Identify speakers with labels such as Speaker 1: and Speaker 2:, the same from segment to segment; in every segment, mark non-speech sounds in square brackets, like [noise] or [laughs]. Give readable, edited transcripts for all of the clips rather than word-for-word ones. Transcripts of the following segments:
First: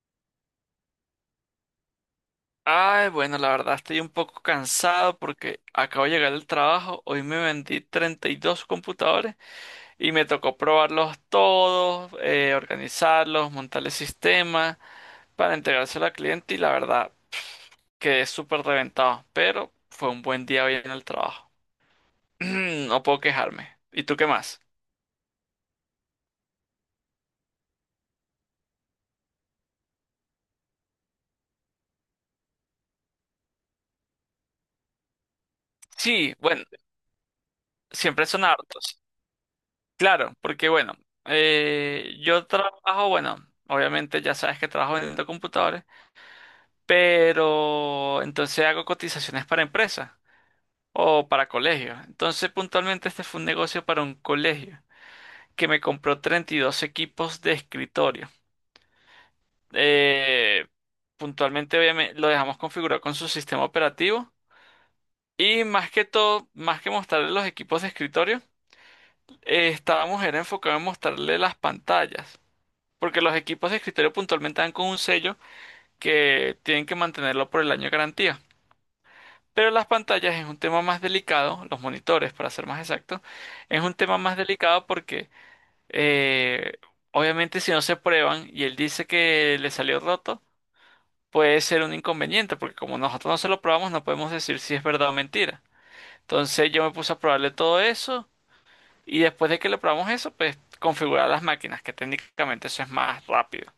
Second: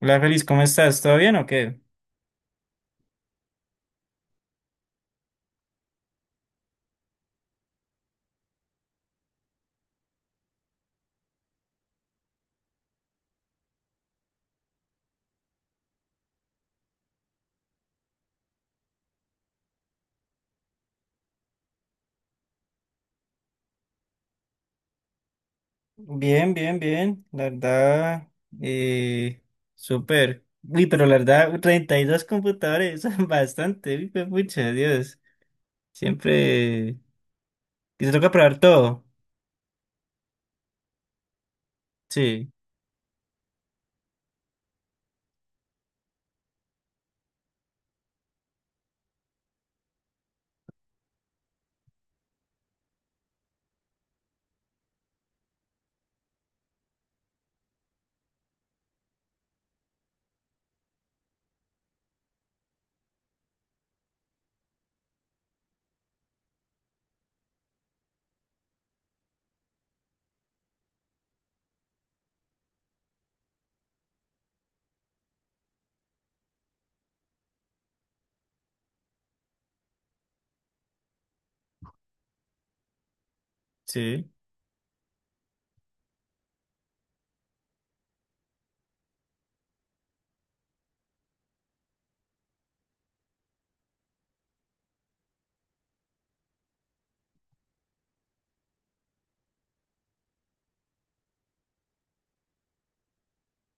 Speaker 1: Hola Feliz, ¿cómo estás? ¿Todo bien o qué?
Speaker 2: Ay, bueno, la verdad estoy un poco cansado porque acabo de llegar del trabajo. Hoy me vendí 32 computadores y me tocó probarlos todos, organizarlos, montar el sistema para entregárselo al cliente y la verdad quedé súper reventado. Pero fue un buen día hoy en el trabajo. [clears throat] No puedo quejarme. ¿Y tú qué más?
Speaker 1: Bien, bien, bien. La verdad, eh, súper. Uy, pero la verdad, 32 computadores, [laughs] bastante. Uy, fue mucha, Dios.
Speaker 2: Sí, bueno,
Speaker 1: Siempre. Y te
Speaker 2: siempre
Speaker 1: toca
Speaker 2: son
Speaker 1: probar
Speaker 2: hartos.
Speaker 1: todo.
Speaker 2: Claro, porque bueno, yo
Speaker 1: Sí,
Speaker 2: trabajo, bueno, obviamente ya sabes que trabajo vendiendo computadores. Pero entonces hago cotizaciones para empresas o para colegios. Entonces, puntualmente este fue un negocio para un colegio que me compró 32 equipos de escritorio. Eh, Puntualmente, obviamente, lo dejamos configurado con su sistema operativo. Y más que todo, más que mostrarle los equipos de escritorio, estábamos era enfocado en mostrarle las pantallas. Porque los equipos de escritorio puntualmente dan con un sello que tienen que mantenerlo por el año de garantía. Pero las pantallas es un tema más delicado, los monitores, para ser más exacto, es un tema
Speaker 1: sí.
Speaker 2: más delicado porque eh, obviamente si no se prueban y él dice que le salió roto, puede ser un inconveniente, porque como nosotros no se lo probamos, no podemos decir si es verdad o mentira. Entonces yo me puse a probarle todo eso y después de que le probamos eso, pues configurar las máquinas, que técnicamente eso es más rápido.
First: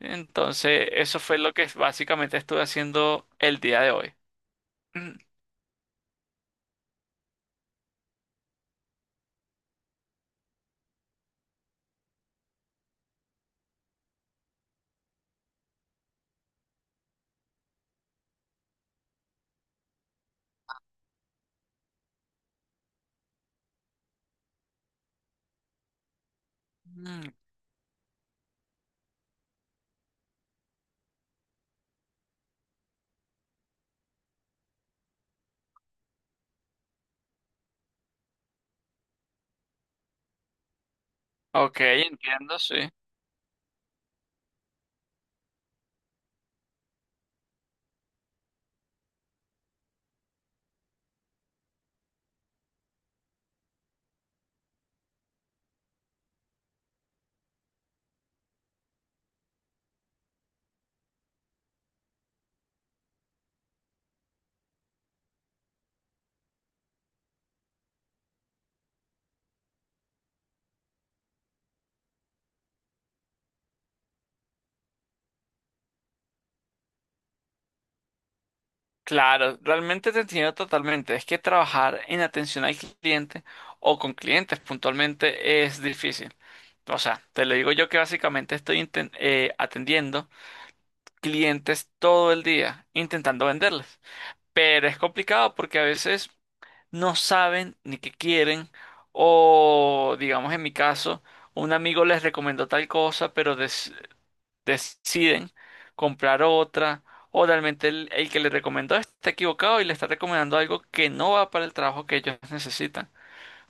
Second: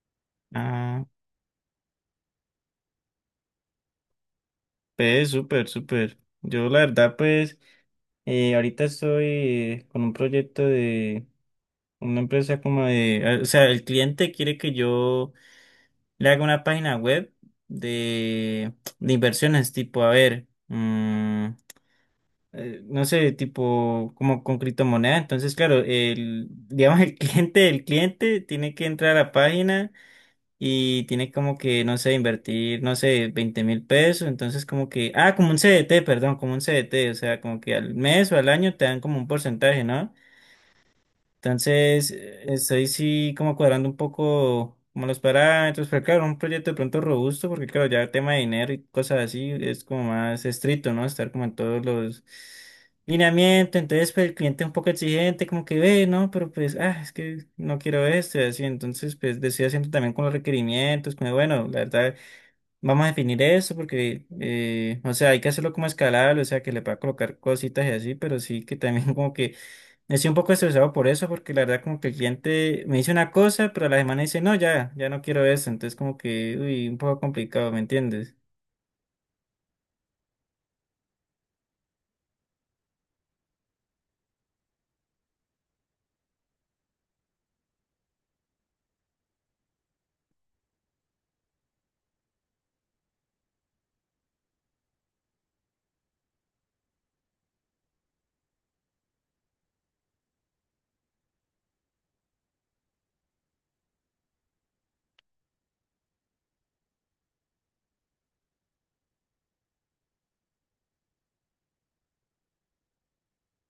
Speaker 2: Entonces
Speaker 1: Ah,
Speaker 2: eso fue lo que básicamente estuve haciendo el día de hoy. [clears throat]
Speaker 1: pues súper, súper. Yo la verdad, pues, ahorita estoy con un proyecto de una empresa como de. Ah, o sea, el cliente quiere que yo le haga una página web de, de inversiones, tipo, a ver, no sé, tipo, como con criptomoneda. Entonces, claro, el, digamos, el [laughs]
Speaker 2: Mm,
Speaker 1: cliente del cliente tiene que entrar a la página y tiene como que, no sé, invertir, no sé, 20.000 pesos. Entonces, como que, ah, como un CDT, perdón, como un CDT, o sea, como que al mes o al año te dan como un porcentaje, ¿no?
Speaker 2: ok,
Speaker 1: Entonces,
Speaker 2: entiendo, sí.
Speaker 1: estoy sí como cuadrando un poco como los parámetros, pero claro, un proyecto de pronto robusto, porque claro, ya el tema de dinero y cosas así es como más estricto, ¿no? Estar como en todos los lineamientos, entonces pues, el cliente es un poco exigente, como que ve, ¿no? Pero pues, ah, es que no quiero esto y así, entonces pues decido haciendo también con los requerimientos, como bueno, la verdad, vamos a definir eso porque, o sea, hay que hacerlo como escalable, o sea, que le pueda colocar cositas y así, pero sí que también [laughs] como que estoy un poco estresado por eso, porque la verdad como que el cliente me dice una cosa, pero a la semana dice, no, ya no quiero eso. Entonces como que, uy, un poco complicado, ¿me entiendes?
Speaker 2: Claro, realmente te entiendo totalmente. Es que trabajar en atención al cliente o con clientes puntualmente es difícil. O sea, te lo digo yo que básicamente estoy atendiendo clientes todo el día, intentando venderles. Pero es complicado porque a veces no saben ni qué quieren o, digamos, en mi caso, un amigo les recomendó tal cosa, pero des deciden comprar otra o realmente el que le recomendó está equivocado y le está recomendando algo que no va para el trabajo que ellos necesitan.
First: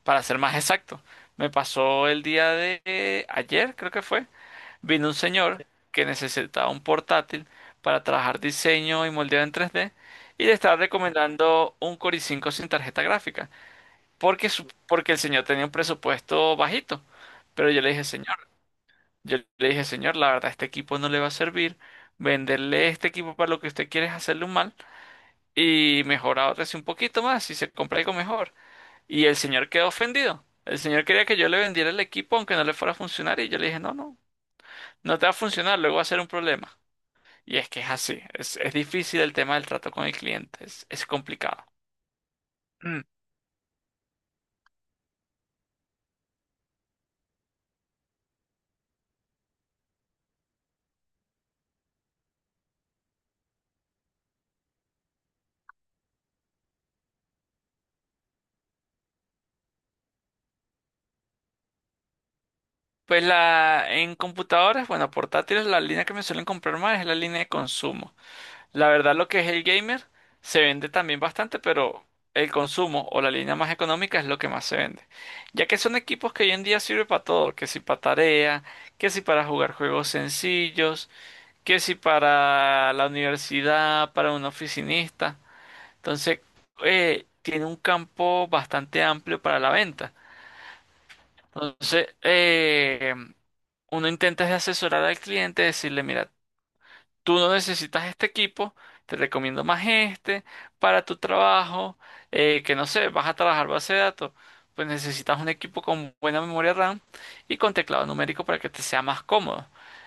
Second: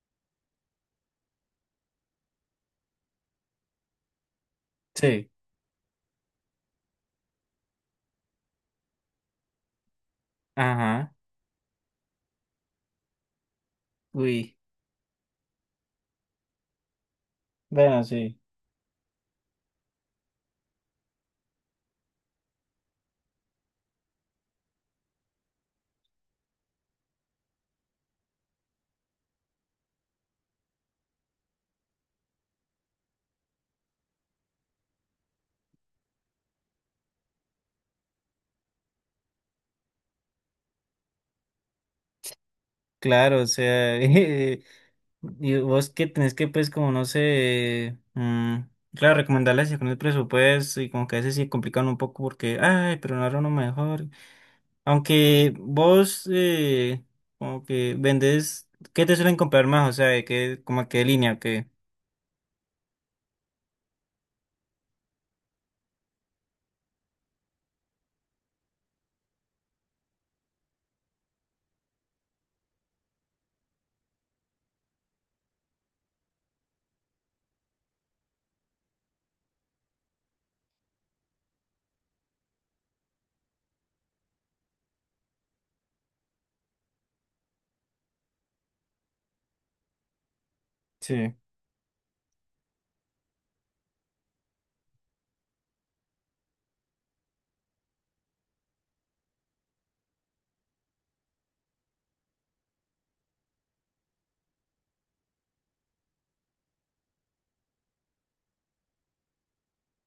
Speaker 2: Para ser más exacto, me pasó el día de ayer, creo que fue, vino un
Speaker 1: Sí.
Speaker 2: señor que necesitaba un portátil para trabajar diseño y moldeado en 3D y le estaba
Speaker 1: Ajá,
Speaker 2: recomendando un Core i5 sin tarjeta gráfica porque,
Speaker 1: uy,
Speaker 2: su- porque el señor tenía un presupuesto bajito. Pero yo le
Speaker 1: bueno,
Speaker 2: dije, señor,
Speaker 1: sí,
Speaker 2: yo le dije, señor, la verdad, este equipo no le va a servir. Venderle este equipo para lo que usted quiere es hacerle un mal y mejorar otro así un poquito más y se compra algo mejor. Y el señor quedó ofendido. El señor quería que yo le vendiera el equipo aunque no le fuera a funcionar y yo le dije, no, no, no te va a funcionar, luego va a ser un problema. Y es que es así, es difícil el tema del trato con el cliente, es complicado. Mm.
Speaker 1: claro, o sea, [laughs] y vos que tenés que, pues, como, no sé, claro, recomendarles con el presupuesto y como que a veces sí complican un poco porque, ay, pero no era uno mejor, aunque vos, como que vendés, ¿qué te suelen comprar más? O sea, ¿de qué, como a qué línea, o qué?
Speaker 2: Pues en computadoras, bueno, portátiles, la línea que me suelen comprar más es la línea de consumo. La verdad, lo que es el gamer se vende también bastante, pero el consumo o la línea más económica es lo que más se vende. Ya que son equipos que hoy en día sirven para todo, que si para tarea, que si para jugar juegos sencillos, que si para la universidad, para un oficinista. Entonces, tiene un campo bastante amplio para la venta.
Speaker 1: Sí.
Speaker 2: Entonces, uno intenta es asesorar al cliente, decirle, mira, tú no necesitas este equipo, te recomiendo más este para tu trabajo, que no sé, vas a trabajar base de datos, pues necesitas un equipo con buena memoria RAM y con teclado numérico para que te sea más cómodo.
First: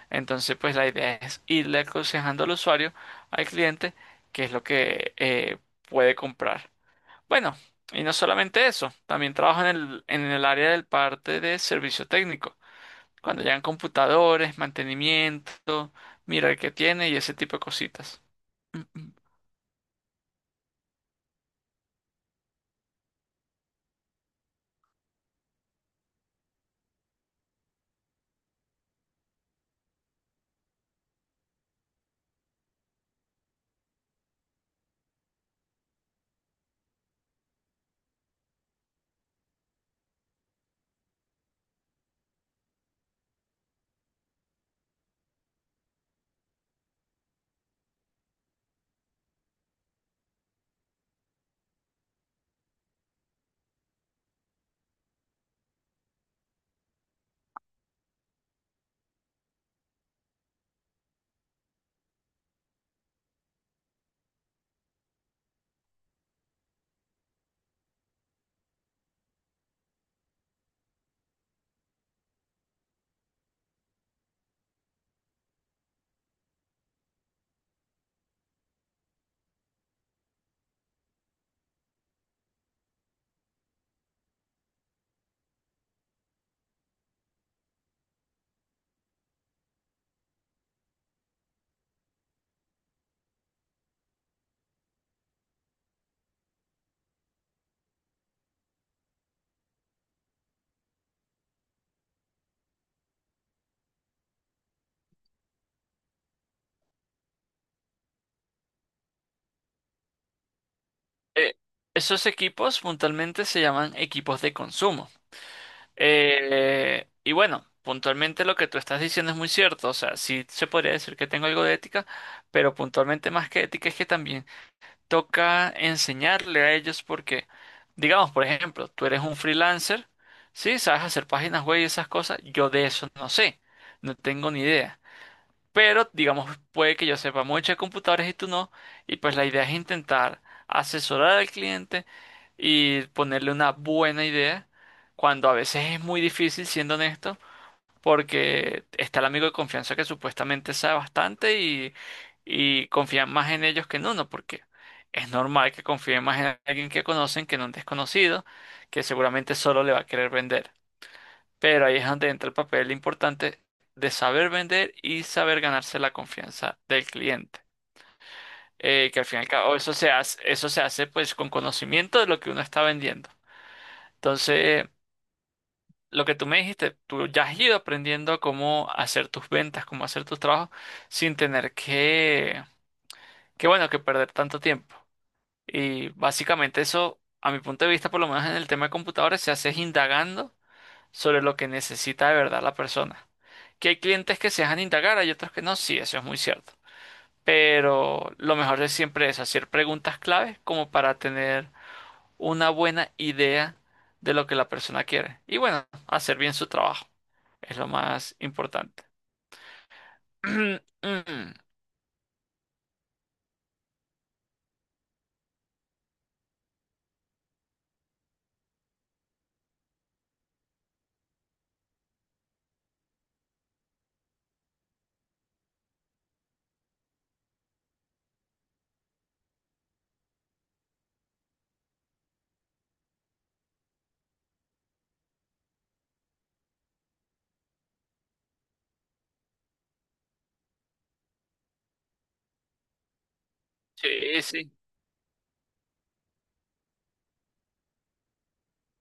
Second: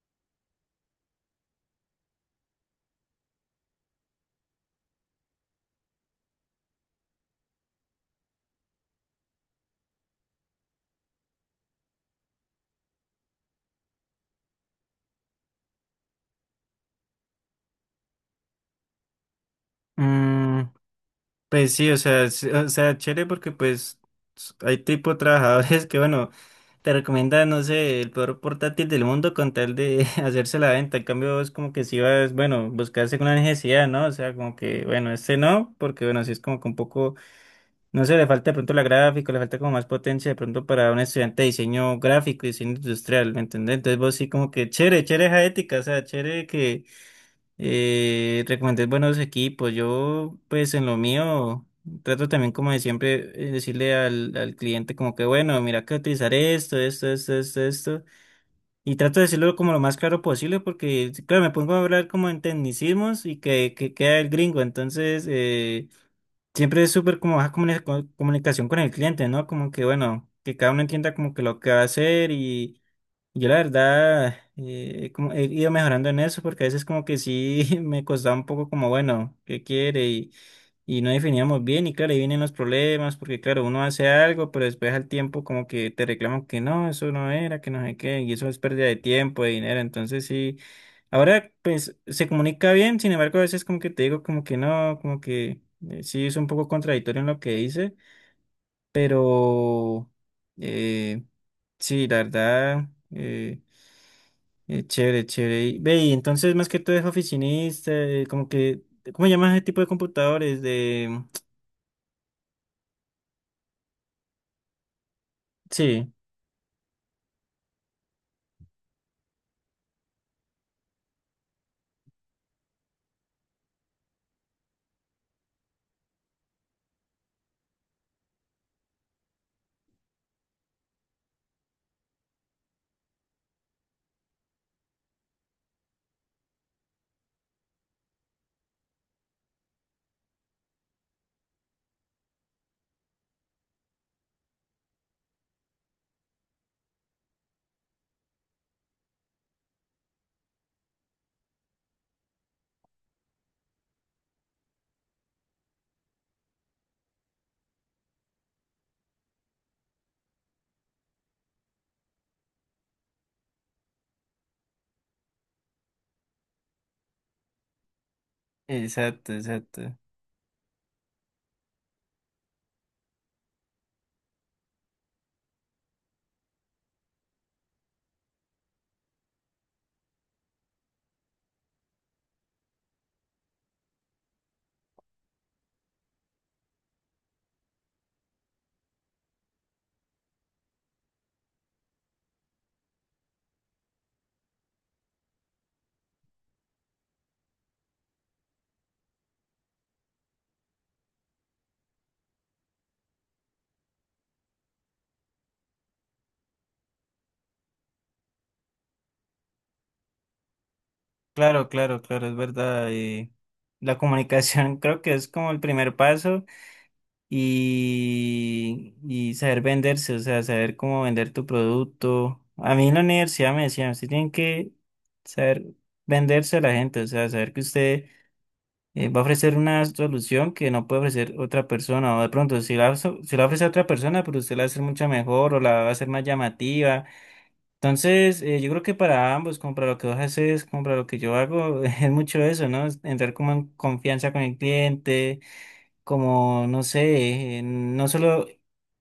Speaker 2: Entonces, pues la idea es irle aconsejando al usuario, al cliente, qué es lo que puede comprar. Bueno, y no solamente eso, también trabajo en el área del parte de servicio técnico. Cuando llegan computadores, mantenimiento, mira el que tiene y ese tipo de cositas. Mm, mm.
Speaker 1: Mm, pues sí, o sea, o sea, chévere porque pues hay tipo de trabajadores [laughs] que, bueno, te recomiendan, no sé, el peor portátil del mundo con tal de [laughs] hacerse la venta. En cambio, vos como que si vas, bueno, buscarse una necesidad, ¿no? O sea, como que, bueno, este no, porque bueno, si es como que un poco, no sé, le falta de pronto la gráfica, le falta como más potencia de pronto para un estudiante de diseño gráfico y diseño industrial, ¿me entendés? Entonces vos sí como que chévere, chévere esa ética, o sea, chévere que recomendé buenos equipos. Yo, pues en lo mío, trato también como de siempre decirle al cliente como que, bueno, mira que utilizar esto, esto, esto, esto, esto. Y trato de decirlo como lo más claro posible porque, claro, me pongo a hablar como en tecnicismos y que queda el gringo. Entonces, siempre es súper como baja comunicación con el cliente, ¿no? Como que, bueno, que cada uno entienda como que lo que va a hacer y yo la verdad como he ido mejorando en eso porque a veces como que sí [laughs] me costaba un poco como, bueno, ¿qué quiere? Y no definíamos bien y claro, ahí vienen los problemas porque claro, uno hace algo, pero después al tiempo como que te reclaman que no, eso no era, que no sé qué, y eso es pérdida de tiempo, de dinero, entonces sí, ahora pues se comunica bien, sin embargo a veces como que te digo como que no, como que sí es un poco contradictorio en lo que dice, pero... Eh, sí, la verdad, eh, chévere, chévere. Y, ve, y entonces más que todo es oficinista, como que, ¿cómo llamas ese tipo de computadores? De...
Speaker 2: eh, Esos equipos puntualmente se llaman equipos de consumo.
Speaker 1: Sí,
Speaker 2: Y bueno, puntualmente lo que tú estás diciendo es muy cierto. O sea, sí se podría decir que tengo algo de ética, pero puntualmente más que ética es que también toca enseñarle a ellos porque, digamos, por ejemplo, tú eres un freelancer, sí, sabes hacer páginas web y esas cosas. Yo de eso no sé, no tengo ni idea. Pero, digamos, puede que yo sepa mucho de computadores y tú no. Y pues la idea es intentar asesorar al cliente y ponerle una buena idea, cuando a veces es muy difícil, siendo honesto, porque está el amigo de confianza que supuestamente sabe bastante y confían más en ellos que en uno, porque es normal que confíen más en alguien que conocen que en un desconocido, que seguramente solo le va a querer vender. Pero ahí es donde entra el papel importante de saber vender y saber ganarse la confianza del cliente. Que al
Speaker 1: exacto,
Speaker 2: fin y al cabo
Speaker 1: exacto.
Speaker 2: eso se hace pues con conocimiento de lo que uno está vendiendo. Entonces, lo que tú me dijiste, tú ya has ido aprendiendo cómo hacer tus ventas, cómo hacer tus trabajos sin tener que bueno, que perder tanto tiempo. Y básicamente eso, a mi punto de vista, por lo menos en el tema de computadores, se hace es indagando sobre lo que necesita de verdad la persona. Que hay clientes que se dejan indagar, hay otros que no, sí, eso es muy cierto. Pero lo mejor es siempre es hacer preguntas clave como para tener una buena idea de lo que la persona quiere. Y bueno, hacer bien su trabajo es lo más importante. [clears throat]
Speaker 1: Claro, claro, claro, es verdad. La comunicación [laughs] creo que es como el primer paso y saber venderse, o sea, saber cómo vender tu producto. A mí en la universidad me decían, usted tiene que saber venderse a la gente, o sea, saber que usted va a ofrecer una solución que no puede ofrecer otra persona, o de pronto si si la ofrece a otra persona, pero usted la va a hacer mucho mejor o la va a hacer más llamativa. Entonces, yo creo que para ambos, como para lo que vos haces, como para lo que yo hago, [laughs] es mucho eso, ¿no? Es entrar como en confianza
Speaker 2: Sí,
Speaker 1: con el
Speaker 2: sí.
Speaker 1: cliente, como, no sé, no solo,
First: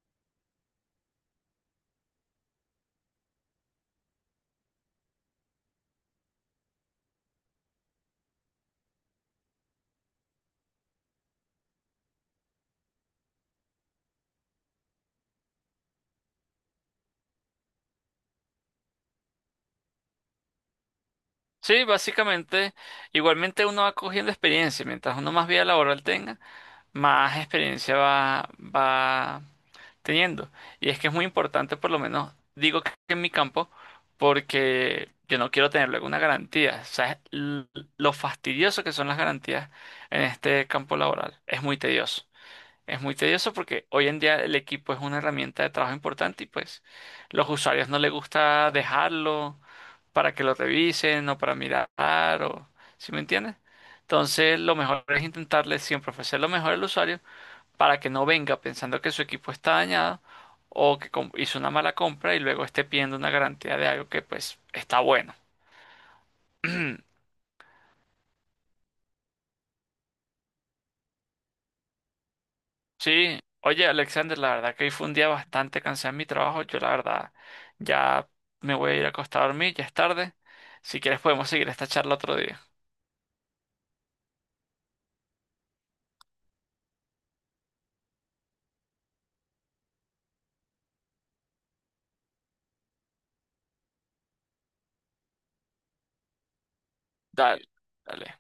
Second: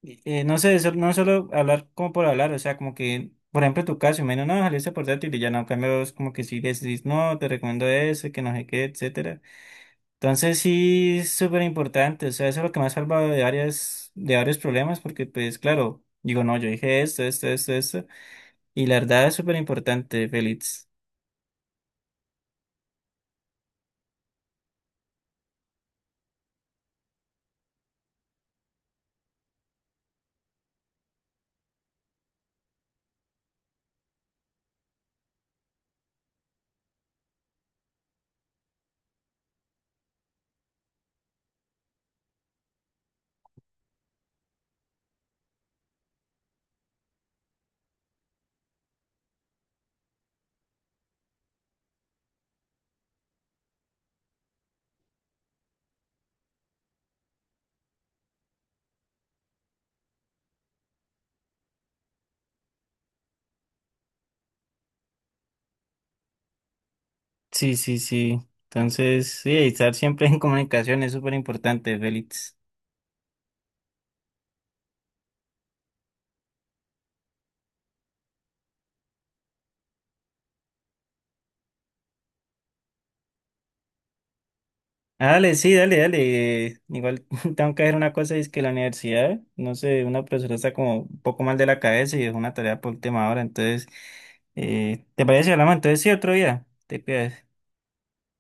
Speaker 1: no sé, no solo hablar como por hablar, o sea, como que... Por ejemplo, en tu caso, menos no, ojalá ese portátil y ya no, en cambio, vos como que si le decís, no, te recomiendo ese, que no sé qué, etcétera. Entonces sí es súper importante, o sea, eso es lo que me ha salvado de varias, de varios problemas, porque pues claro, digo, no, yo dije esto, esto, esto, esto, y la verdad es súper importante, Félix.
Speaker 2: Sí, básicamente, igualmente uno va cogiendo experiencia. Mientras uno más vida laboral tenga, más experiencia va teniendo. Y es que es muy importante, por lo menos, digo que en mi campo, porque yo no quiero tener luego una garantía. ¿Sabes lo fastidioso que son las garantías en este campo laboral? Es muy tedioso. Es muy tedioso porque hoy en día el equipo es una herramienta de trabajo importante y pues los usuarios no les gusta dejarlo para que lo revisen o para mirar o... ¿Sí me entiendes? Entonces lo mejor es intentarle siempre ofrecer lo mejor al usuario para que no venga pensando que su equipo está dañado o que hizo una mala compra y luego esté pidiendo una garantía de algo que pues está bueno. [clears throat]
Speaker 1: Sí, sí, sí. Entonces, sí, estar siempre [laughs] en comunicación es súper importante, Félix.
Speaker 2: Sí, oye Alexander, la verdad que hoy fue un día bastante cansado en mi trabajo. Yo la verdad ya me voy a ir a acostar a dormir, ya es tarde. Si quieres podemos seguir esta charla otro día.
Speaker 1: Ah, dale, sí, dale, dale. Igual [laughs] tengo que hacer una cosa, y es que la universidad, no sé, una profesora está como un poco mal de la cabeza y es una tarea por última hora, entonces, ¿te parece si hablamos entonces sí otro día? Te cuidas.
Speaker 2: Dale, dale.